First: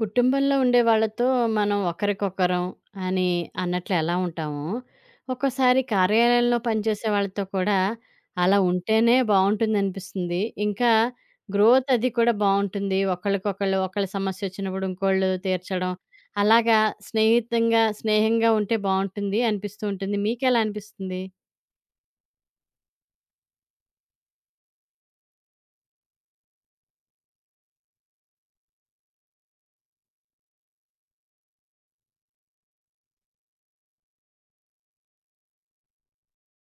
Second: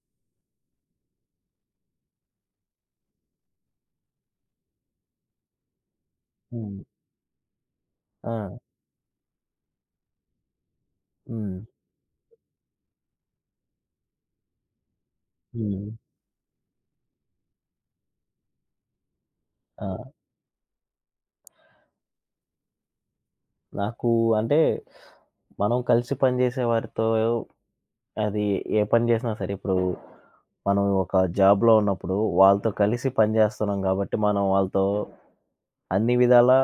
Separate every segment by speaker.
Speaker 1: కుటుంబంలో ఉండే వాళ్ళతో మనం ఒకరికొకరం అని అన్నట్లు ఎలా ఉంటామో, ఒక్కోసారి కార్యాలయంలో
Speaker 2: హ్మ్.
Speaker 1: పనిచేసే వాళ్ళతో కూడా
Speaker 2: ఆ!
Speaker 1: అలా ఉంటేనే బావుంటుందనిపిస్తుంది. ఇంకా
Speaker 2: హ్మ్.
Speaker 1: గ్రోత్ అది కూడా బావుంటుంది. ఒకళ్ళకొకళ్ళు ఒకళ్ళ సమస్య వచ్చినప్పుడు ఇంకోళ్ళు
Speaker 2: హ్మ్.
Speaker 1: తీర్చడం. అలాగా స్నేహితంగా స్నేహంగా ఉంటే బావుంటుంది అనిపిస్తూ ఉంటుంది.
Speaker 2: ఆ!
Speaker 1: మీకెలా అనిపిస్తుంది?
Speaker 2: నాకు అంటే మనం కలిసి పనిజేసే వారితో అది ఏ పని జేసినా సరే, ఇప్పుడు మనం ఒక జాబ్‌లో ఉన్నప్పుడు వాళ్ళతో కలిసి పని జేస్తున్నాం గాబట్టి, మనం వాళ్ళతో అన్ని విధాలా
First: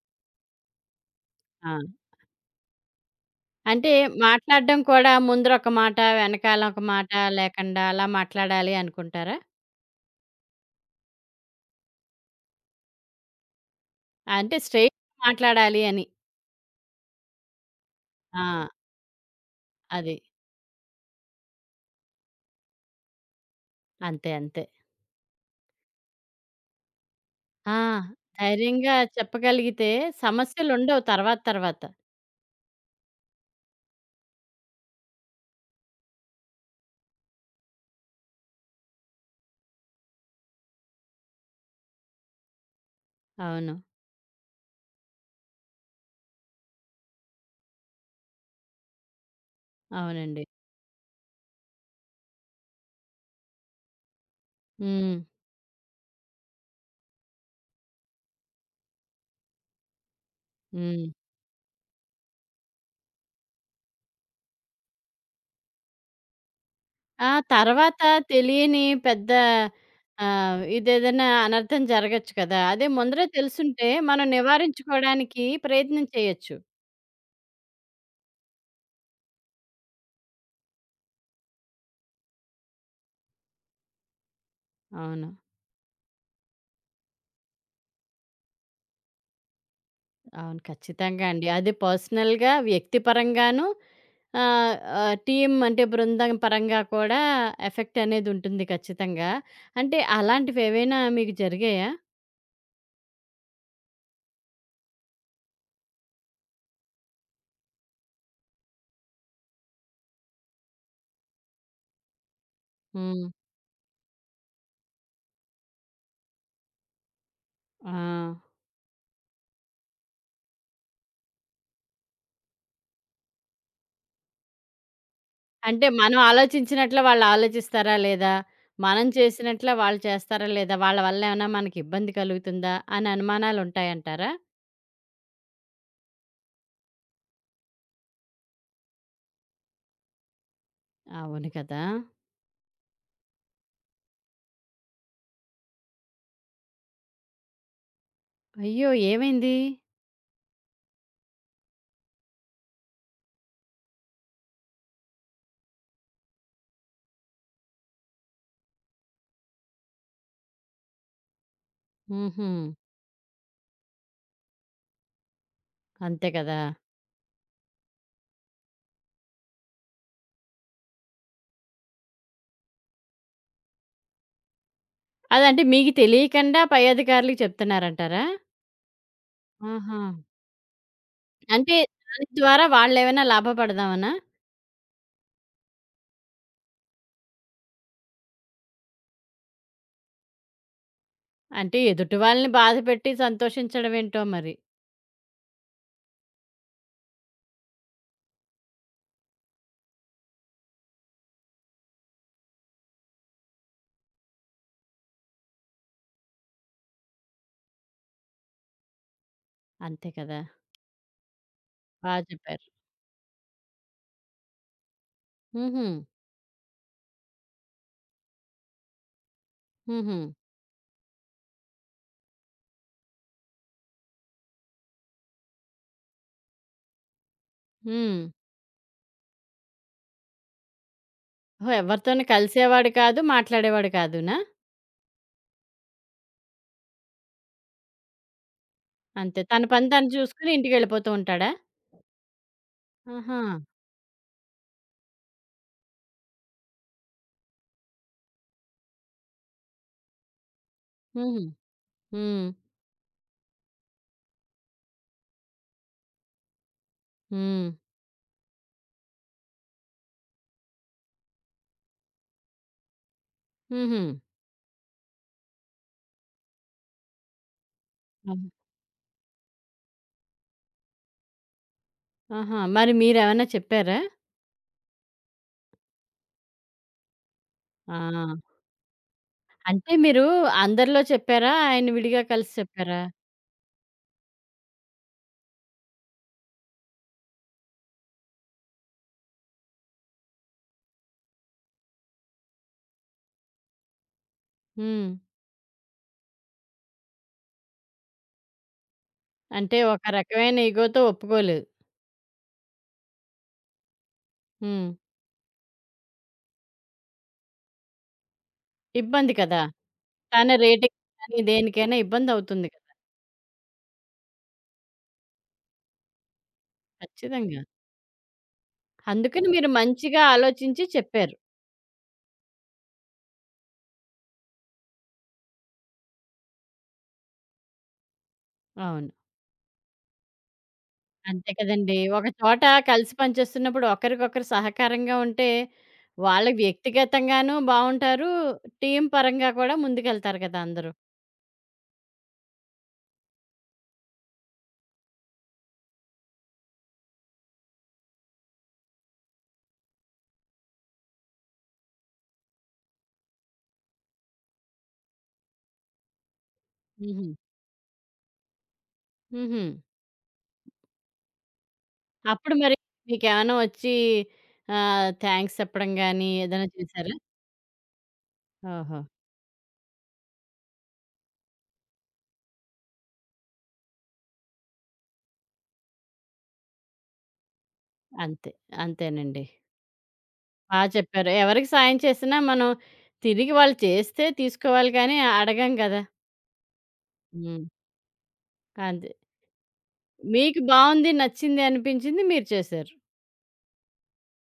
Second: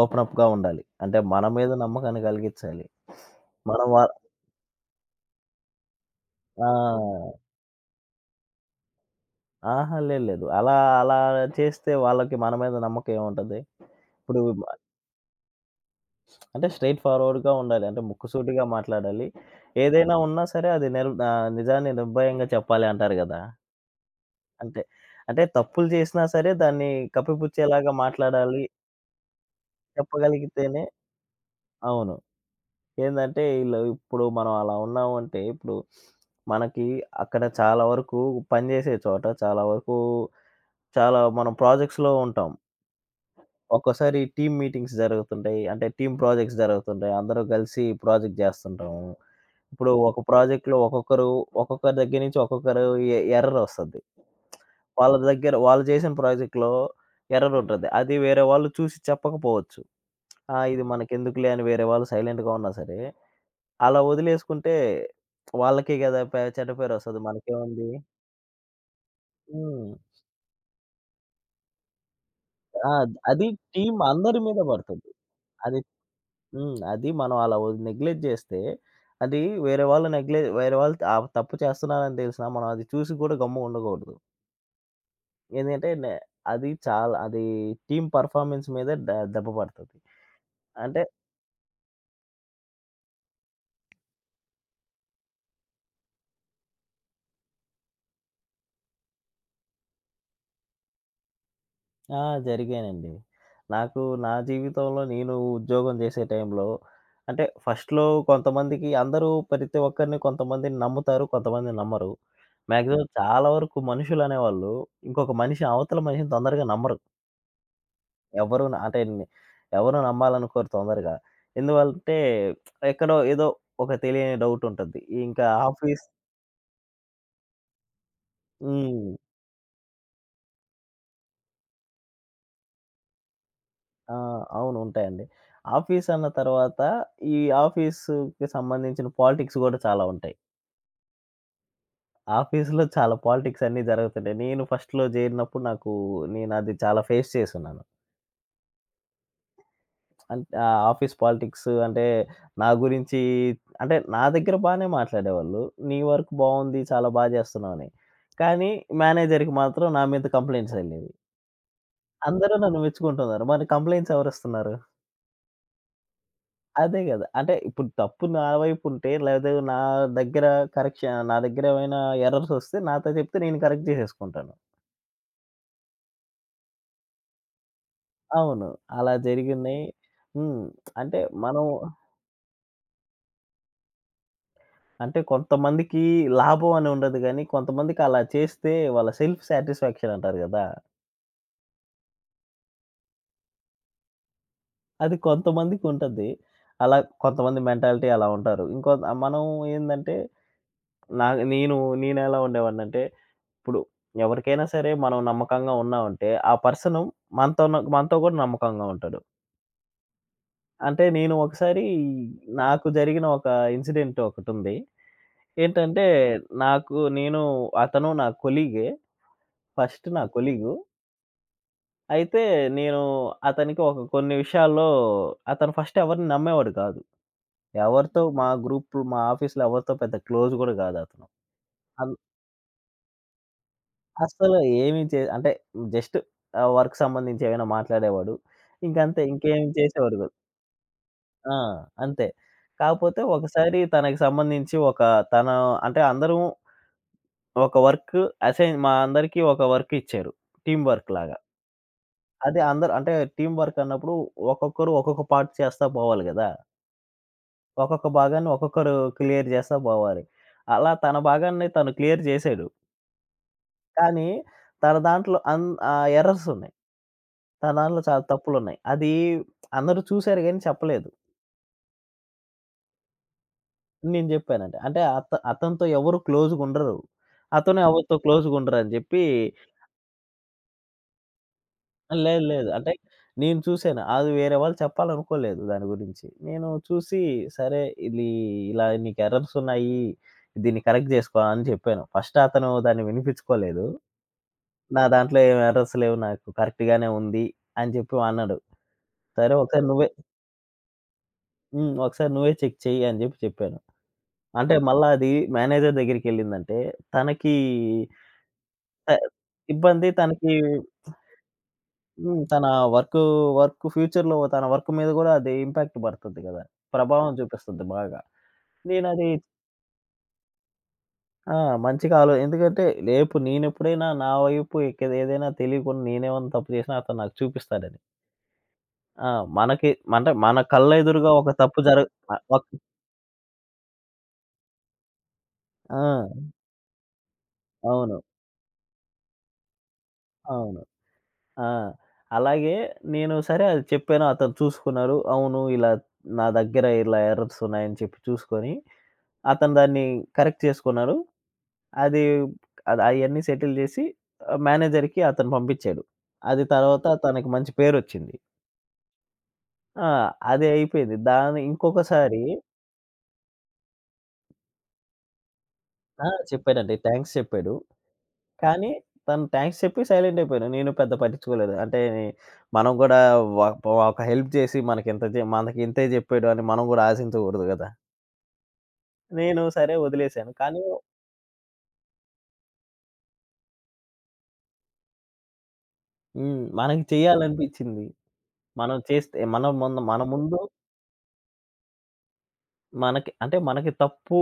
Speaker 2: ఓపెన్ అప్‌గా ఉండాలి. అంటే మన మీద
Speaker 1: ఆ!
Speaker 2: నమ్మకాన్ని కలిగిచ్చాలి. మనం
Speaker 1: అంటే
Speaker 2: వా
Speaker 1: మాట్లాడడం కూడా ముందర ఒక మాట, వెనకాల ఒక మాట
Speaker 2: ఆ!
Speaker 1: లేకుండా అలా మాట్లాడాలి అనుకుంటారా?
Speaker 2: ఆహా! లేదు లేదు. అలా అలా చేస్తే వాళ్ళకి మన మీద నమ్మకం ఏముంటది? ఇప్పుడు
Speaker 1: అంటే స్ట్రెయిట్ మాట్లాడాలి అని.
Speaker 2: అంటే స్ట్రెయిట్ ఫార్వర్డ్‌గా ఉండాలి. అంటే
Speaker 1: ఆ!
Speaker 2: ముక్కుసూటిగా మాట్లాడాలి. ఏదైనా
Speaker 1: అది.
Speaker 2: ఉన్నా సరే అది నిజాన్ని నిర్భయంగా చెప్పాలి అంటారు గదా!
Speaker 1: అంతే. అంతే.
Speaker 2: అంటే, అంటే తప్పులు చేసినా సరే దాన్ని
Speaker 1: ఆ!
Speaker 2: కప్పిపుచ్చేలాగా మాట్లాడాలి.
Speaker 1: ధైర్యంగా చెప్పగలిగితే
Speaker 2: చెప్పగలిగితేనే
Speaker 1: సమస్యలుండవు తర్వాత తర్వాత.
Speaker 2: అవును. ఏందంటే ఈళ్ళు ఇప్పుడు మనం అలా ఉన్నాము అంటే ఇప్పుడు మనకి అక్కడ చాలా వరకు పనిజేసే చోట చాలా వరకు చాలా మనం ప్రాజెక్ట్స్‌లో ఉంటాం.
Speaker 1: అవును.
Speaker 2: ఒక్కోసారి టీమ్ మీటింగ్స్ జరుగుతుంటాయి. అంటే టీమ్ ప్రాజెక్ట్స్ జరుగుతుంటాయి. అందరూ కలిసి ప్రాజెక్ట్ జేస్తుంటాము. ఇప్పుడు ఒక
Speaker 1: అవునండి.
Speaker 2: ప్రాజెక్ట్‌లో ఒక్కొక్కరు ఒక్కొక్కరి దగ్గర నుంచి ఒక్కొక్కరు ఎర్రర్ ఒస్తది. వాళ్ళ
Speaker 1: హ్మ్.
Speaker 2: దగ్గర వాళ్ళు చేసిన ప్రాజెక్ట్‌లో ఎర్రర్ ఉంటది. అది వేరే వాళ్ళు చూసి చెప్పకపోవచ్చు. ఆ! ఇది
Speaker 1: హ్మ్.
Speaker 2: మనకెందుకులే అని వేరే వాళ్ళు సైలెంట్‌గా ఉన్నా సరే, అలా వదిలేసుకుంటే వాళ్ళకే గదా! చెడ్డ పేరొస్తది.
Speaker 1: ఆ!
Speaker 2: మనకేముంది?
Speaker 1: తర్వాత తెలియని పెద్ద
Speaker 2: హ్మ్.
Speaker 1: ఇదేదైనా అనర్థం జరగొచ్చు కదా! అదే
Speaker 2: ఆ!
Speaker 1: ముందరే
Speaker 2: అది
Speaker 1: తెలుసుంటే
Speaker 2: టీమ్
Speaker 1: మనం
Speaker 2: అందరి మీద పడుతది.
Speaker 1: నివారించుకోవడానికి
Speaker 2: అది
Speaker 1: ప్రయత్నం చేయొచ్చు.
Speaker 2: హ్మ్. అది మనం అలా నెగ్లెక్ట్ జేస్తే, అది వేరే వాళ్ళు వేరే వాళ్ళు ఆ తప్పు చేస్తున్నారని తెలిసినా మనం అది చూసి కూడా గమ్ముగుండకూడదు.
Speaker 1: అవును.
Speaker 2: ఎందుకంటే నే అది చాలా అది టీమ్ పెర్ఫార్మన్స్ మీద దెబ్బ పడతది.
Speaker 1: అవును.
Speaker 2: అంటే
Speaker 1: ఖచ్చితంగా అండి. అది పర్సనల్‌గా, వ్యక్తిపరంగాను ఆహ్, ఆహ్, టీమ్ అంటే బృందం పరంగా కూడా ఎఫెక్ట్ అనేది ఉంటుంది ఖచ్చితంగా. అంటే అలాంటివేవైనా మీకు జరిగాయా?
Speaker 2: ఆ! జరిగాయండి. నాకు నా జీవితంలో నేను ఉద్యోగం చేసే టైంలో అంటే ఫస్ట్‌లో కొంతమందికి అందరూ ప్రతి ఒక్కరిని కొంతమందిని నమ్ముతారు. కొంతమంది నమ్మరు. మాక్సిమం
Speaker 1: హ్మ్.
Speaker 2: చాలా వరకు మనుషులనేవాళ్ళు ఇంకొక మనిషి అవతల మనిషిని తొందరగా నమ్మరు.
Speaker 1: ఆ!
Speaker 2: ఎవరు న అంటే ని ఎవరు నమ్మాలనుకోరు తొందరగా. ఎందువలంటే ఎక్కడో ఏదో ఒక తెలియని డౌట్ ఉంటది. ఇంకా
Speaker 1: అంటే
Speaker 2: ఆఫీస్
Speaker 1: మనం ఆలోచించినట్లు వాళ్ళు ఆలోచిస్తారా లేదా? మనం
Speaker 2: హ్మ్.
Speaker 1: చేసినట్లా వాళ్ళు చేస్తారా లేదా? వాళ్ళ వల్ల ఏమైనా మనకి ఇబ్బంది కలుగుతుందా? అని
Speaker 2: ఆ!
Speaker 1: అనుమానాలుంటాయంటారా?
Speaker 2: అవును. ఉంటాయండి. ఆఫీస్ అన్న తర్వాత ఈ ఆఫీస్‌కి సంబంధించిన పాలిటిక్స్ గూడా చాలా ఉంటాయి.
Speaker 1: అవును కదా!
Speaker 2: ఆఫీస్‌లో చాలా పాలిటిక్స్ అన్నీ జరుగుతుంటాయి. నేను ఫస్ట్‌లో జేరినప్పుడు నాకు నేను అది చాలా ఫేస్ చేసున్నాను.
Speaker 1: అయ్యో! ఏమైంది?
Speaker 2: అంటే ఆఫీస్ పాలిటిక్స్ అంటే నా గురించి అంటే నా దగ్గర బానే మాట్లాడేవాళ్ళు. నీ వర్క్ బావుంది. చాలా బా జేస్తున్నావని. కానీ మేనేజర్‌కి మాత్రం నా మీద కంప్లెయింట్స్ ఎళ్ళేవి.
Speaker 1: హుహు.
Speaker 2: అందరూ నన్ను మెచ్చుకుంటున్నారు. మరి కంప్లెయింట్స్ ఎవరిస్తున్నారు?
Speaker 1: అంతే కదా!
Speaker 2: అదే గదా! అంటే ఇప్పుడు తప్పు నా వైపు ఉంటే లేదా నా దగ్గర కరెక్షన్ నా దగ్గర ఏమైనా ఎర్రర్స్ ఒస్తే నాతో చెప్తే నేను కరెక్ట్ జేసేసుకుంటాను.
Speaker 1: అదంటే మీకు తెలియకుండా పై అధికారులకి చెప్తున్నారంటారా?
Speaker 2: అవును. అలా జరిగినయి
Speaker 1: ఆహా!
Speaker 2: హ్మ్. అంటే మనం
Speaker 1: అంటే దాని ద్వారా వాళ్ళేమైనా లాభపడదామనా?
Speaker 2: అంటే కొంతమందికి లాభం అని ఉండదు గానీ, కొంతమందికి అలా చేస్తే వాళ్ళ సెల్ఫ్ సాటిస్‌ఫాక్షన్ అంటారు గదా!
Speaker 1: అంటే ఎదుటి వాళ్ళని బాధపెట్టి సంతోషించడమేంటో మరి.
Speaker 2: అది కొంతమందికుంటది. అలా కొంతమంది మెంటాలిటీ అలా ఉంటారు. ఇంకో మనం ఏందంటే, నా నేను నేనెలా ఉండేవాడినంటే, ఇప్పుడు ఎవరికైనా సరే మనం నమ్మకంగా ఉన్నామంటే, ఆ పర్సను మనతో గూడా నమ్మకంగా ఉంటాడు.
Speaker 1: అంతే కదా!
Speaker 2: అంటే నేను ఒకసారి
Speaker 1: బా చెప్పారు.
Speaker 2: నాకు జరిగిన ఒక ఇన్సిడెంట్ ఒకటుంది.
Speaker 1: హుహు.
Speaker 2: ఏంటంటే, నేను అతను నా కొలీగే. ఫస్ట్
Speaker 1: హుహు.
Speaker 2: నా కొలీగు. అయితే నేను అతనికి కొన్ని విషయాల్లో అతను ఫస్ట్ ఎవరిని నమ్మేవాడు కాదు.
Speaker 1: హ్మ్.
Speaker 2: మా గ్రూప్ మా ఆఫీస్‌లో ఎవరితో పెద్ద క్లోజ్ గూడా గాదు అతను.
Speaker 1: ఓహో!
Speaker 2: అన్
Speaker 1: ఎవరితోనూ కలిసేవాడు కాదు, మాట్లాడేవాడు కాదునా?
Speaker 2: అస్సలు ఏమి చే అంటే జస్ట్ వర్క్ సంబంధించి ఏమైనా మాట్లాడేవాడు. ఇంకంతే
Speaker 1: అంతే.
Speaker 2: ఇంకేం
Speaker 1: తన పని తను
Speaker 2: చేసేవాడు గాదు.
Speaker 1: చూసుకొని ఇంటికెళ్ళిపోతూ ఉంటాడా?
Speaker 2: ఆ! అంతే. కాకపోతే
Speaker 1: ఆహా!
Speaker 2: ఒకసారి తనకి సంబంధించి ఒక తన అంటే అందరం ఒక వర్క్ అసైన్ మా అందరికీ ఒక వర్క్ ఇచ్చారు. టీమ్ వర్క్ లాగా.
Speaker 1: హుహు. హ్మ్.
Speaker 2: అది అందరూ అంటే టీమ్ వర్క్ అన్నప్పుడు ఒక్కొక్కరు ఒక్కొక్క పార్ట్ చేస్తా పోవాలి గదా!
Speaker 1: హ్మ్.
Speaker 2: ఒక్కొక్క భాగాన్ని ఒక్కొక్కరు క్లియర్ చేస్తా పోవాలి. అలా తన భాగాన్ని తను క్లియర్ చేసాడు.
Speaker 1: హుహు.
Speaker 2: కానీ తన దాంట్లో ఎర్రర్స్ ఉన్నాయి. తన దాంట్లో చాలా తప్పులున్నాయి. అది అందరూ చూసారు గానీ చెప్పలేదు.
Speaker 1: ఆహా! మరి మీరేమన్నా చెప్పారా?
Speaker 2: నేను చెప్పానండి. అంటే అతనితో ఎవరు క్లోజ్‌గుండరు. అతను
Speaker 1: ఆ!
Speaker 2: ఎవరితో క్లోజ్‌గుండరని చెప్పి
Speaker 1: అంటే మీరు అందరిలో చెప్పారా? ఆయన
Speaker 2: ఆ!
Speaker 1: విడిగా
Speaker 2: లేదు.
Speaker 1: కలిసి
Speaker 2: లేదు. అంటే
Speaker 1: చెప్పారా?
Speaker 2: నేను చూసాను. అది వేరే వాళ్ళు చెప్పాలనుకోలేదు దాని గురించి. నేను చూసి సరే ఇది ఇలా నీకు ఎర్రర్స్ ఉన్నాయి. దీన్ని కరెక్ట్ చేసుకో అని చెప్పాను. ఫస్ట్ అతను దాన్ని వినిపించుకోలేదు. నా
Speaker 1: హ్మ్.
Speaker 2: దాంట్లో ఏమి ఎర్రర్స్ లేవు. నాకు కరెక్ట్ గానే ఉంది అని చెప్పి అన్నాడు. సరే
Speaker 1: అంటే
Speaker 2: ఒకసారి
Speaker 1: ఒక
Speaker 2: నువ్వే
Speaker 1: రకమైన ఇగోతో ఒప్పుకోలేదు.
Speaker 2: హ్మ్. ఒకసారి నువ్వే చెక్ చెయ్యి అని చెప్పాను. అంటే
Speaker 1: హ్మ్.
Speaker 2: మళ్ళా అది మేనేజర్ దగ్గరికెళ్ళిందంటే తనకి త
Speaker 1: ఇబ్బంది కదా!
Speaker 2: ఇబ్బంది
Speaker 1: తన
Speaker 2: తనకి
Speaker 1: రేటింగ్ కానీ దేనికైనా
Speaker 2: హ్మ్. తన
Speaker 1: ఇబ్బందవుతుంది కదా!
Speaker 2: వర్కు, వర్క్ ఫ్యూచర్‌లో తన వర్క్ మీద గూడా అది ఇంపాక్ట్ పడుతది గదా! ప్రభావం అవును.
Speaker 1: ఖచ్చితంగా.
Speaker 2: చూపిస్తది బాగా. నేనది
Speaker 1: అందుకని మీరు మంచిగా ఆలోచించి చెప్పారు.
Speaker 2: ఆ! మంచిగా ఆలో ఎందుకంటే రేపు నేనెప్పుడైనా నా వైపు ఏదైనా తెలియకుండా నేనేమన్నా తప్పు చేసినా అతను నాకు చూపిస్తాడని.
Speaker 1: అవును.
Speaker 2: ఆ! మనకి అంటే మన కళ్ళెదురుగా
Speaker 1: అంతే
Speaker 2: ఒక తప్పు
Speaker 1: కదండీ.
Speaker 2: జరగ
Speaker 1: ఒక
Speaker 2: అ
Speaker 1: చోట
Speaker 2: ఒక్
Speaker 1: కలిసి పనిచేస్తున్నప్పుడు ఒకరికొకరు సహకారంగా ఉంటే, వాళ్ళ
Speaker 2: ఆ!
Speaker 1: వ్యక్తిగతంగాను
Speaker 2: అవును.
Speaker 1: బావుంటారు. టీమ్ పరంగా కూడా ముందుకెళ్తారు కదా
Speaker 2: అవును.
Speaker 1: అందరూ.
Speaker 2: ఆ! అలాగే నేను సరే అది చెప్పాను. అతను చూసుకున్నారు. అవును ఇలా నా దగ్గర ఇలా ఎర్రర్స్ ఉన్నాయని చెప్పి చూసుకొని అతను దాన్ని కరెక్ట్ చేసుకున్నారు. అది అది అయన్నీ సెటిల్ జేసి మేనేజర్‌కి అతను పంపించాడు. అది తర్వాత
Speaker 1: హుహు.
Speaker 2: తనకి మంచి పేరొచ్చింది.
Speaker 1: హుహు.
Speaker 2: ఆ! అది అయిపోయింది. దాని ఇంకొకసారి
Speaker 1: అప్పుడు మరి మీకేమైనా వచ్చి థాంక్స్ చెప్పడం
Speaker 2: ఆ!
Speaker 1: గాని ఏదైనా
Speaker 2: చెప్పాడండి.
Speaker 1: చేశారా?
Speaker 2: థాంక్స్ చెప్పాడు. కానీ
Speaker 1: ఓహో!
Speaker 2: తను థాంక్స్ చెప్పి సైలెంట్ అయిపోయాను. నేను పెద్ద పట్టించుకోలేదు. అంటే మనం గూడా వ ఒక హెల్ప్ జేసి మనకింతే జెప్పాడు అని మనం గూడా ఆశించగూడదు గదా!
Speaker 1: అంతే. అంతేనండి.
Speaker 2: నేను సరే వదిలేసాను.
Speaker 1: బా
Speaker 2: కానీ
Speaker 1: చెప్పారు. ఎవరికి సాయం చేసినా మనం తిరిగి వాళ్ళు చేస్తే తీసుకోవాలి కానీ అడగం కదా!
Speaker 2: హ్మ్. మనకి
Speaker 1: హ్మ్.
Speaker 2: చేయాలనిపించింది. మనం
Speaker 1: అంతే.
Speaker 2: చేస్తే మన ముందు
Speaker 1: మీకు బావుంది, నచ్చింది అనిపించింది మీరు చేశారు.
Speaker 2: మనకి అంటే మనకి తప్పు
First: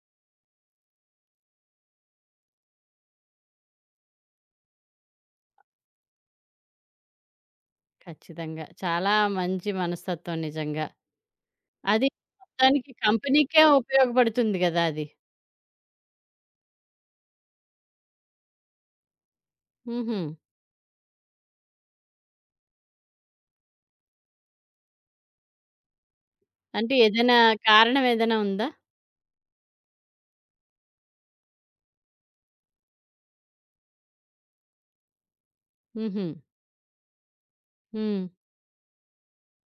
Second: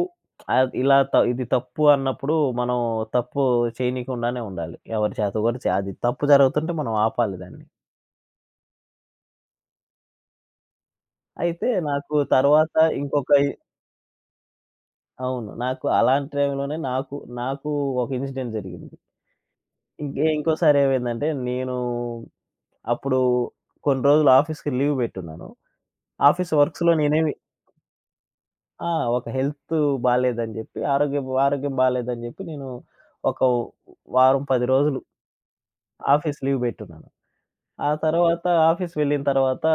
Speaker 2: ఆద్ ఇలా త ఇది తప్పు అన్నప్పుడు మనం తప్పు చేయనీకుండానే ఉండాలి. ఎవరి చేత కూడా అది తప్పు జరుగుతుంటే మనం ఆపాలి దాన్ని.
Speaker 1: ఖచ్చితంగా. చాలా మంచి మనస్తత్వం నిజంగా.
Speaker 2: అయితే
Speaker 1: అది
Speaker 2: నాకు తర్వాత
Speaker 1: మొత్తానికి
Speaker 2: ఇంకొక ఇ
Speaker 1: కంపెనీకే ఉపయోగపడుతుంది కదా! అది.
Speaker 2: అవును. నాకు అలాంటి టైంలోనే నాకు ఒక ఇన్సిడెంట్ జరిగింది.
Speaker 1: హుహు.
Speaker 2: ఇంకోసారి ఏమైందంటే నేను అప్పుడు కొన్ని రోజులు ఆఫీస్‌కి లీవ్ పెట్టున్నాను. ఆఫీస్ వర్క్స్‌లో
Speaker 1: అంటే
Speaker 2: నేనేమి
Speaker 1: ఏదైనా కారణం ఏదైనా ఉందా?
Speaker 2: ఆ! ఒక హెల్త్ బాలేదని చెప్పి ఆరోగ్యం ఆరోగ్యం బాలేదని చెప్పి నేను ఒక వారం, 10 రోజులు
Speaker 1: హుహు.
Speaker 2: ఆఫీస్ లీవ్ బెట్టున్నాను. ఆ
Speaker 1: హ్మ్.
Speaker 2: తర్వాత ఆఫీస్ వెళ్ళిన తర్వాత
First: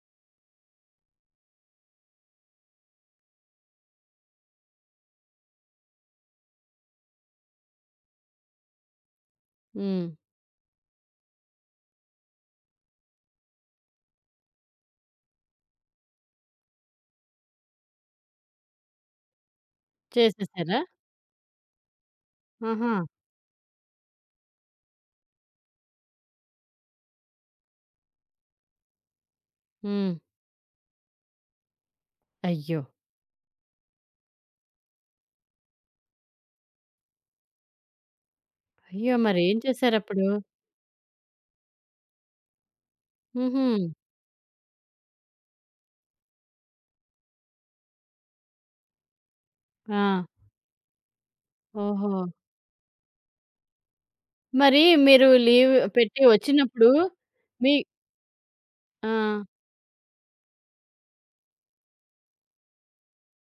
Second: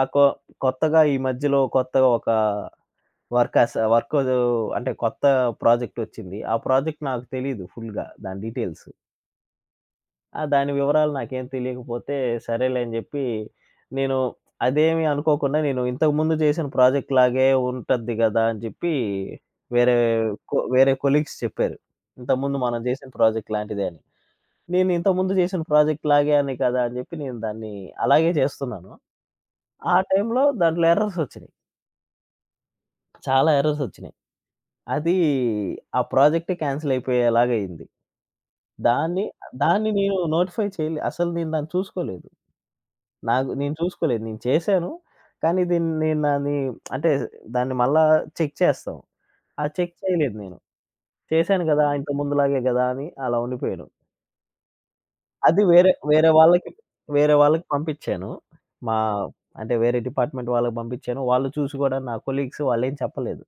Speaker 2: ఆ కొ కొత్తగా ఈ మధ్యలో కొత్తగా ఒక వర్క్ అంటే కొత్త ప్రాజెక్ట్ ఒచ్చింది. ఆ ప్రాజెక్ట్ నాకు తెలీదు ఫుల్‌గా దాని డీటెయిల్స్.
Speaker 1: హ్మ్.
Speaker 2: ఆ! దాని వివరాలు నాకేం తెలియకపోతే సరేలే అని జెప్పి నేను అదేమి అనుకోకుండా నేను ఇంతకుముందు చేసిన ప్రాజెక్ట్ లాగే ఉంటది గదా! అని జెప్పి వేరే కొ
Speaker 1: చేసేసారా?
Speaker 2: వేరే కొలీగ్స్ చెప్పారు. ఇంతకుముందు మనం
Speaker 1: ఆహా!
Speaker 2: జేసిన ప్రాజెక్ట్ లాంటిదే అని. నేను ఇంతకుముందు చేసిన ప్రాజెక్ట్ లాగే అని కదా అని చెప్పి నేను దాన్ని అలాగే చేస్తున్నాను. ఆ
Speaker 1: హ్మ్.
Speaker 2: టైంలో దాంట్లో ఎర్రర్స్ వచ్చినాయి.
Speaker 1: అయ్యో!
Speaker 2: చాలా ఎర్రర్స్ వచ్చినాయి. అది ఆ ప్రాజెక్టే క్యాన్సిల్ అయిపోయేలాగా అయింది.
Speaker 1: అయ్యో!
Speaker 2: దాన్ని,
Speaker 1: మరేం
Speaker 2: దాన్ని నేను
Speaker 1: చేశారప్పుడు?
Speaker 2: నోటిఫై చేయలే. అసలు నేను దాన్ని చూసుకోలేదు. నాకు
Speaker 1: హుహు.
Speaker 2: నేను చూసుకోలేదు. నేను చేశాను. కానీ దీన్ని నేను దాన్ని అంటే దాన్ని మళ్ళా చెక్ చేస్తాం. ఆ చెక్
Speaker 1: ఆ!
Speaker 2: చేయలేదు నేను. చేశాను కదా!
Speaker 1: ఓహో!
Speaker 2: ఇంతకుముందులాగే కదా! అని అలా ఉండిపోయాను.
Speaker 1: మరి మీరు
Speaker 2: అది
Speaker 1: లీవ్
Speaker 2: వేరే
Speaker 1: పెట్టి
Speaker 2: వేరే వాళ్ళకి
Speaker 1: వచ్చినప్పుడు
Speaker 2: వేరే వాళ్ళకి
Speaker 1: మీ
Speaker 2: పంపించాను. మా
Speaker 1: ఆ!
Speaker 2: అంటే వేరే డిపార్ట్‌మెంట్ వాళ్ళకి పంపించాను. వాళ్ళు చూసి గూడా నా కొలీగ్స్ వాళ్ళేం చెప్పలేదు.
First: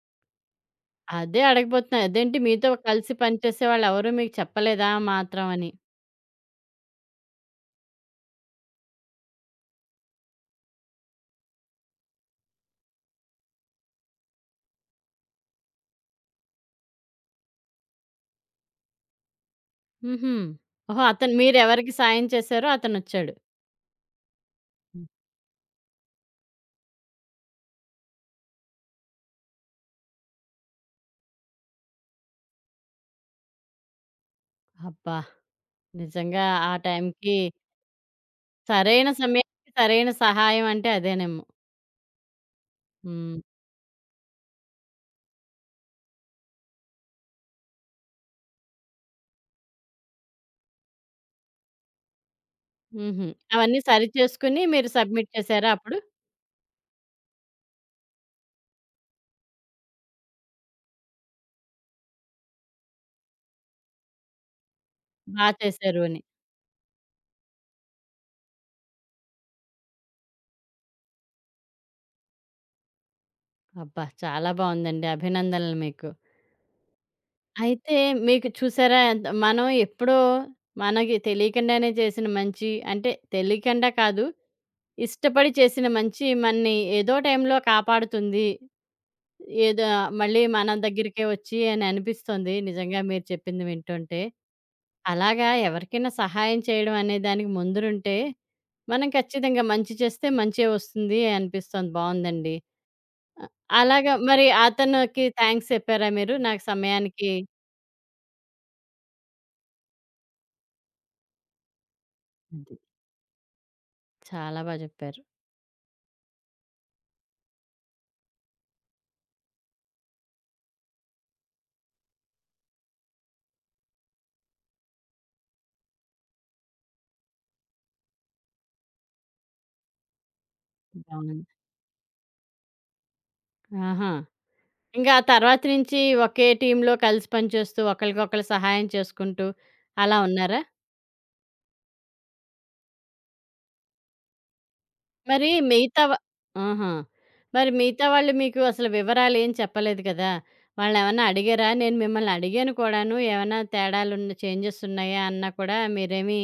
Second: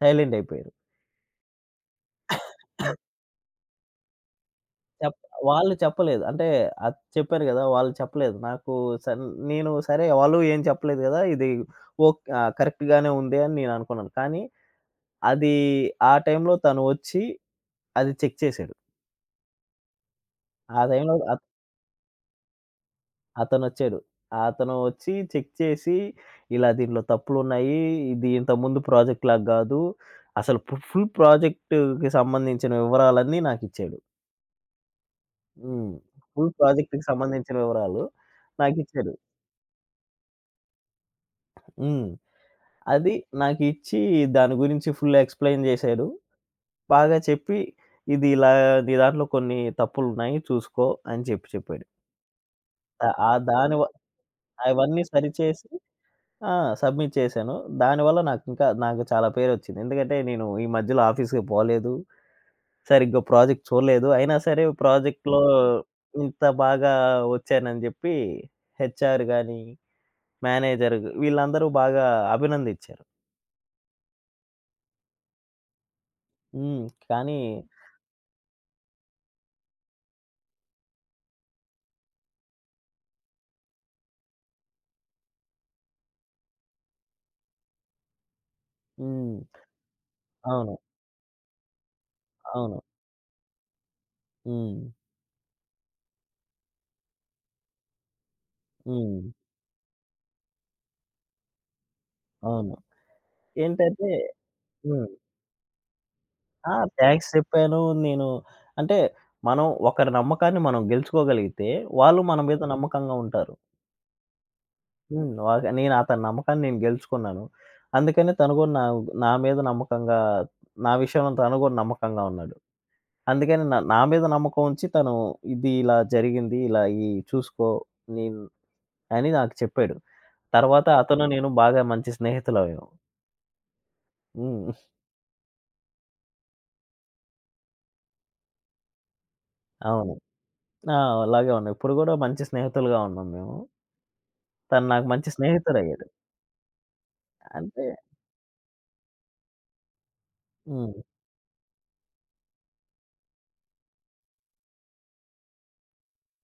Speaker 2: సైలెంట్ అయిపోయారు.
Speaker 1: అదే అడగబోతున్నా. అదేంటి మీతో కలిసి పనిచేసేవాళ్ళెవరు మీకు చెప్పలేదా
Speaker 2: చెప్
Speaker 1: మాత్రం అని?
Speaker 2: వాళ్ళు చెప్పలేదు. అంటే అది చెప్పాను గదా! వాళ్ళు చెప్పలేదు. నాకు సన్ నేను సరే వాళ్ళు ఏం చెప్పలేదు గదా! ఇది కరెక్ట్ గానే ఉంది అని నేను అనుకున్నాను. కానీ అది ఆ టైంలో తను వచ్చి అది చెక్ చేసాడు.
Speaker 1: హుహు.
Speaker 2: ఆ
Speaker 1: ఓహో!
Speaker 2: టైంలో
Speaker 1: అతను మీరెవరికి సాయం చేశారో అతనొచ్చాడు.
Speaker 2: అతనొచ్చాడు. అతను
Speaker 1: హ్మ్.
Speaker 2: వచ్చి చెక్ చేసి, ఇలా దీంట్లో తప్పులున్నాయి. ఇది ఇంతకుముందు ప్రాజెక్ట్ లాగా గాదు. అసలు ఫుల్ ప్రాజెక్ట్‌కి సంబంధించిన వివరాలన్నీ నాకిచ్చాడు.
Speaker 1: అబ్బా!
Speaker 2: హ్మ్.
Speaker 1: నిజంగా
Speaker 2: ఫుల్
Speaker 1: ఆ
Speaker 2: ప్రాజెక్ట్‌కి
Speaker 1: టైంకి
Speaker 2: సంబంధించిన వివరాలు
Speaker 1: సరైన
Speaker 2: నాకిచ్చాడు.
Speaker 1: సమయానికి సరైన సహాయం అంటే అదేనేమో.
Speaker 2: హ్మ్. అది
Speaker 1: హ్మ్.
Speaker 2: నాకిచ్చి దాని గురించి ఫుల్ ఎక్స్‌ప్లెయిన్ జేశాడు. బాగా చెప్పి, "ఇది ఇలా నీ దాంట్లో కొన్ని తప్పులున్నాయి చూసుకో" అని చెప్పాడు. ఆహ్,
Speaker 1: హుహు.
Speaker 2: ఆ దాని
Speaker 1: అవన్నీ
Speaker 2: వ
Speaker 1: సరిచేసుకొని మీరు
Speaker 2: అవన్నీ
Speaker 1: సబ్మిట్
Speaker 2: సరిచేసి
Speaker 1: చేసారా అప్పుడు?
Speaker 2: ఆ! సబ్మిట్ చేశాను. దానివల్ల నాకు చాలా పేరొచ్చింది. ఎందుకంటే నేను ఈ మధ్యలో ఆఫీస్‌కి పోలేదు. సరిగ్గా ప్రాజెక్ట్ చూడలేదు. అయినా సరే ప్రాజెక్ట్‌లో
Speaker 1: బా చేశారు అని.
Speaker 2: ఇంత బాగా వచ్చానని జెప్పి హెచ్ఆర్ గాని, మేనేజర్ వీళ్ళందరూ బాగా అభినందించారు.
Speaker 1: అబ్బా! చాలా బావుందండి. అభినందనలు మీకు.
Speaker 2: హ్మ్. కానీ
Speaker 1: అయితే మీకు చూసారా ఎంత మనం ఎప్పుడో మనకి తెలియకుండానే చేసిన మంచి అంటే తెలియకుండా కాదు. ఇష్టపడి చేసిన మంచి మనని ఏదో టైంలో కాపాడుతుంది.
Speaker 2: హ్మ్.
Speaker 1: ఏదో మళ్ళీ మన
Speaker 2: అవును.
Speaker 1: దగ్గరికే వచ్చి అని అనిపిస్తుంది.
Speaker 2: అవును.
Speaker 1: నిజంగా మీరు చెప్పింది వింటుంటే.
Speaker 2: హ్మ్.
Speaker 1: అలాగా ఎవరికైనా సహాయం చేయడం అనే దానికి ముందురుంటే, మనం
Speaker 2: హ్మ్.
Speaker 1: ఖచ్చితంగా మంచి చేస్తే మంచే వస్తుంది అనిపిస్తోంది. బావుందండి.
Speaker 2: అవును.
Speaker 1: అ
Speaker 2: ఏంటంటే
Speaker 1: అలాగా మరి
Speaker 2: హ్మ్.
Speaker 1: అతనికి థాంక్స్ చెప్పారా మీరు? నాకు
Speaker 2: ఆ! థాంక్స్
Speaker 1: సమయానికి
Speaker 2: చెప్పాను. నేను అంటే ఒకరి నమ్మకాన్ని మనం గెలుచుకోగలిగితే వాళ్ళు మన మీద
Speaker 1: అది.
Speaker 2: నమ్మకంగా ఉంటారు.
Speaker 1: చాలా బా జెప్పారు.
Speaker 2: హ్మ్. నేను అతని నమ్మకాన్ని నేను గెలుచుకున్నాను. అందుకనే తను గూడా నా నా మీద నమ్మకంగా నా విషయంలో తను గూడా నమ్మకంగా ఉన్నాడు. అందుకని నా నా మీద నమ్మకం ఉంచి తను ఇది ఇలా జరిగింది. ఇలా ఈ చూసుకో నేను అని నాకు చెప్పాడు. తర్వాత అతను
Speaker 1: బావుంది.
Speaker 2: నేను బాగా మంచి స్నేహితులమయ్యాం.
Speaker 1: ఆహా!
Speaker 2: హ్మ్.
Speaker 1: ఇంక ఆ తర్వాత నుంచి ఒకే టీమ్‌లో కలిసి పనిచేస్తూ ఒకళ్ళకొకళ్ళు సహాయం చేసుకుంటూ
Speaker 2: అవును.
Speaker 1: అలా ఉన్నారా?
Speaker 2: ఆ! అలాగే ఉన్నాం. ఇప్పుడు గూడా మంచి స్నేహితులుగా ఉన్నాం మేము. తను నాకు మంచి
Speaker 1: మరి మిగతా
Speaker 2: స్నేహితుడయ్యాడు.
Speaker 1: వ ఆహా! మరి
Speaker 2: అంటే
Speaker 1: మిగతా వాళ్ళు మీకు అసలు వివరాలేం చెప్పలేదు కదా!
Speaker 2: హ్మ్.
Speaker 1: వాళ్ళనేమన్నా అడిగారా? నేను మిమ్మల్ని అడిగాను కూడాను. ఏమన్నా తేడాలున్న చేంజెస్ ఉన్నాయా అన్నా కూడా మీరేమి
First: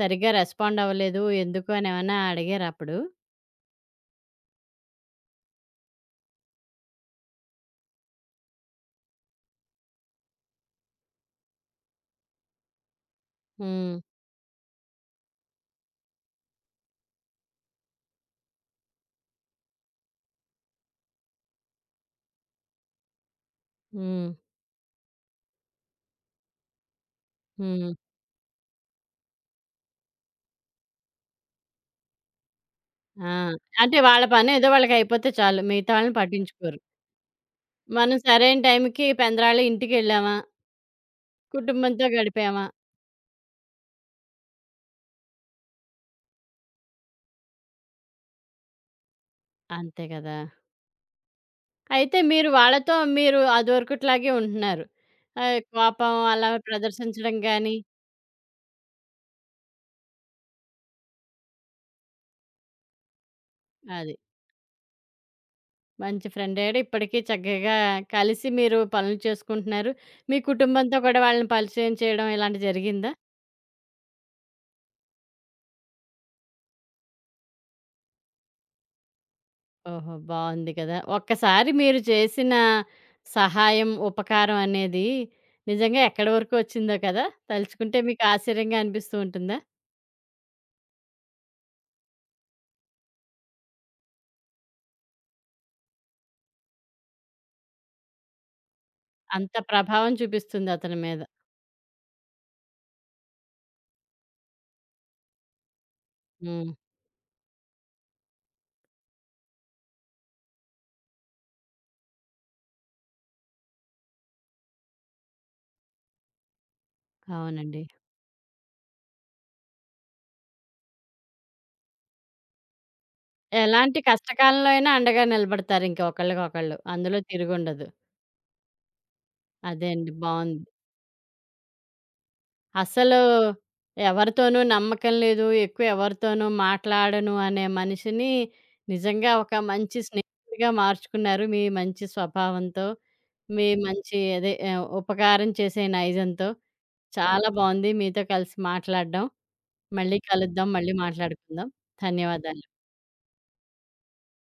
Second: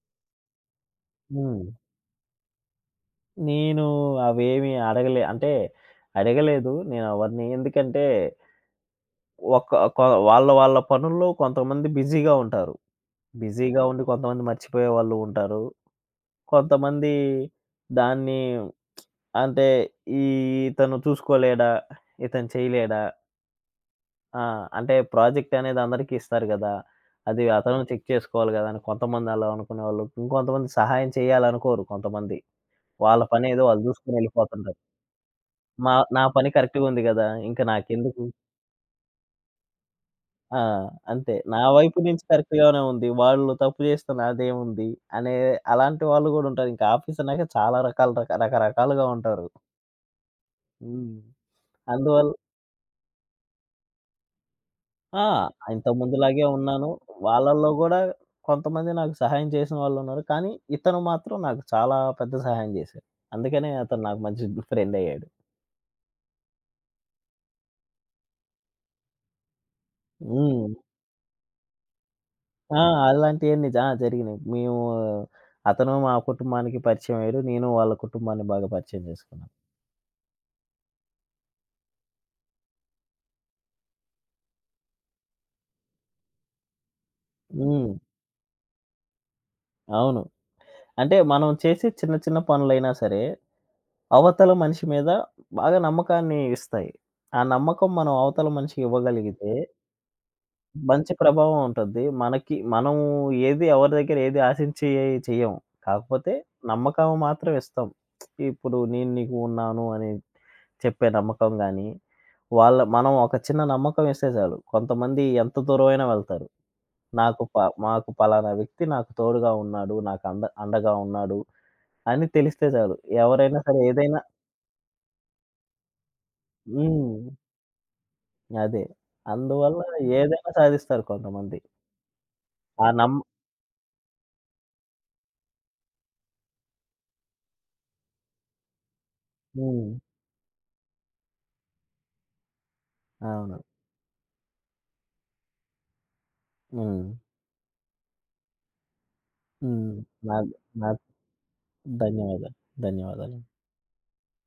Speaker 1: సరిగ్గా రెస్పాండ్ అవ్వలేదు.
Speaker 2: హ్మ్.
Speaker 1: ఎందుకు అని ఏమన్నా అడిగారా అప్పుడు?
Speaker 2: నేను అవేమి అడగలే. అంటే అడగలేదు నేనెవరిని. ఎందుకంటే ఒక ఒక వాళ్ళ వాళ్ళ పనుల్లో కొంతమంది బిజీగా ఉంటారు. బిజీగా
Speaker 1: హ్మ్.
Speaker 2: ఉండి కొంతమంది మర్చిపోయే వాళ్ళు ఉంటారు. కొంతమంది దాన్ని అంటే ఈ ఇతను చూసుకోలేడా? ఇతను చేయలేడా?
Speaker 1: హ్మ్.
Speaker 2: ఆ! అంటే ప్రాజెక్ట్ అనేది అందరికీ ఇస్తారు గదా! అది అతను
Speaker 1: హ్మ్.
Speaker 2: చెక్ చేసుకోవాలి గదా! అని కొంతమంది అలా అనుకునేవాళ్ళు. ఇంకొంతమంది సహాయం చేయాలనుకోరు కొంతమంది. వాళ్ళ
Speaker 1: ఆ!
Speaker 2: పనేదో వాళ్ళు
Speaker 1: అంటే
Speaker 2: జూసుకొని
Speaker 1: వాళ్ళ పనేదో
Speaker 2: ఎళ్ళిపోతుంటారు.
Speaker 1: వాళ్ళకయిపోతే చాలు. మిగతా వాళ్ళని
Speaker 2: నా పని
Speaker 1: పట్టించుకోరు.
Speaker 2: కరెక్ట్‌గా ఉంది గదా! ఇంక
Speaker 1: మనం
Speaker 2: నాకెందుకు
Speaker 1: సరైన టైంకి పెందరాళి ఇంటికెళ్ళామా,
Speaker 2: ఆ! అంతే. నా వైపు
Speaker 1: కుటుంబంతో
Speaker 2: నుంచి
Speaker 1: గడిపామా
Speaker 2: కరెక్ట్‌గానే ఉంది. వాళ్ళు తప్పు చేస్తే నాదేముంది అనే అలాంటి వాళ్ళు గూడా ఉంటారు. ఇంకా ఆఫీస్ అన్నాక చాలా రకాల రక రకరకాలుగా ఉంటారు.
Speaker 1: అంతే కదా!
Speaker 2: హ్మ్.
Speaker 1: అయితే
Speaker 2: అందువల్ల
Speaker 1: మీరు వాళ్ళతో మీరు అదివరకట్లాగే ఉంటున్నారు.
Speaker 2: ఆ!
Speaker 1: కోపం
Speaker 2: ఇంతకుముందులాగే
Speaker 1: అలా
Speaker 2: ఉన్నాను.
Speaker 1: ప్రదర్శించడం
Speaker 2: వాళ్ళలో
Speaker 1: గానీ
Speaker 2: గూడా కొంతమంది నాకు సహాయం చేసిన వాళ్ళున్నారు. కానీ ఇతను మాత్రం నాకు చాలా పెద్ద సహాయం చేశారు. అందుకనే అతను
Speaker 1: అది.
Speaker 2: నాకు మంచి ఫ్రెండ్ అయ్యాడు.
Speaker 1: మంచి ఫ్రెండ్ అయ్యాడు. ఇప్పటికీ చక్కగా కలిసి మీరు పనులు చేసుకుంటున్నారు. మీ
Speaker 2: హ్మ్.
Speaker 1: కుటుంబంతో కూడా వాళ్ళని పరిచయం చేయడం ఇలాంటివి
Speaker 2: ఆ!
Speaker 1: జరిగిందా?
Speaker 2: అలాంటియన్నీ జరిగినియి. మేము అతను మా కుటుంబానికి పరిచయమయ్యారు. నేను వాళ్ళ కుటుంబాన్ని బాగా పరిచయం చేసుకున్నాను.
Speaker 1: ఓహో! బావుంది కదా! ఒక్కసారి మీరు చేసిన సహాయం, ఉపకారం అనేది నిజంగా ఎక్కడి వరకు వచ్చిందో కదా!
Speaker 2: హ్మ్.
Speaker 1: తలుచుకుంటే మీకు ఆశ్చర్యంగా అనిపిస్తూ ఉంటుందా?
Speaker 2: అవును. అంటే మనం చేసే చిన్న చిన్న పనులైనా సరే, అవతల మనిషి మీద బాగా నమ్మకాన్ని ఇస్తాయి. ఆ నమ్మకం మనం అవతల మనిషికి ఇవ్వగలిగితే
Speaker 1: అంత ప్రభావం చూపిస్తుంది అతని
Speaker 2: మంచి
Speaker 1: మీద.
Speaker 2: ప్రభావం ఉంటది. మనకి మనం ఎవరి దగ్గర ఏది ఆశించి చెయ్యము. కాకపోతే
Speaker 1: హ్మ్.
Speaker 2: నమ్మకం మాత్రం ఇస్తాం. ఇప్పుడు నేను నీకు ఉన్నాను అని చెప్పే నమ్మకం గాని, మనం ఒక చిన్న నమ్మకం ఇస్తే చాలు. కొంతమంది ఎంత దూరమైనా వెళ్తారు. నాకు ప
Speaker 1: అవునండి.
Speaker 2: మాకు పలానా వ్యక్తి నాకు తోడుగా ఉన్నాడు. నాకు అండగా ఉన్నాడు అని తెలిస్తే చాలు. ఎవరైనా సరే
Speaker 1: ఎలాంటి
Speaker 2: ఏదైనా
Speaker 1: కష్టకాలంలో అయినా అండగా నిలబడతారు ఇంక ఒకళ్ళకొకళ్ళు.
Speaker 2: హ్మ్.
Speaker 1: అందులో తిరుగుండదు.
Speaker 2: అదే. అందువల్ల
Speaker 1: అదే అండి.
Speaker 2: ఏదైనా
Speaker 1: బావుంది.
Speaker 2: సాధిస్తారు కొంతమంది. ఆ నమ్మ
Speaker 1: అస్సలు ఎవరితోనూ నమ్మకం లేదు, ఎక్కువ ఎవరితోనూ మాట్లాడను అనే మనిషిని నిజంగా ఒక
Speaker 2: హ్మ్.
Speaker 1: మంచి స్నేహితుడిగా మార్చుకున్నారు మీ మంచి స్వభావంతో.
Speaker 2: అవును.
Speaker 1: మీ మంచి అదే ఉపకారం చేసే నైజంతో
Speaker 2: హ్మ్.
Speaker 1: చాలా బావుంది. మీతో కలిసి మాట్లాడడం.
Speaker 2: హ్మ్.
Speaker 1: మళ్ళీ
Speaker 2: నాకు
Speaker 1: కలుద్దాం. మళ్ళీ
Speaker 2: నాకు
Speaker 1: మాట్లాడుకుందాం.
Speaker 2: ధన్యవాదాలు.
Speaker 1: ధన్యవాదాలు.
Speaker 2: ధన్యవాదాలు.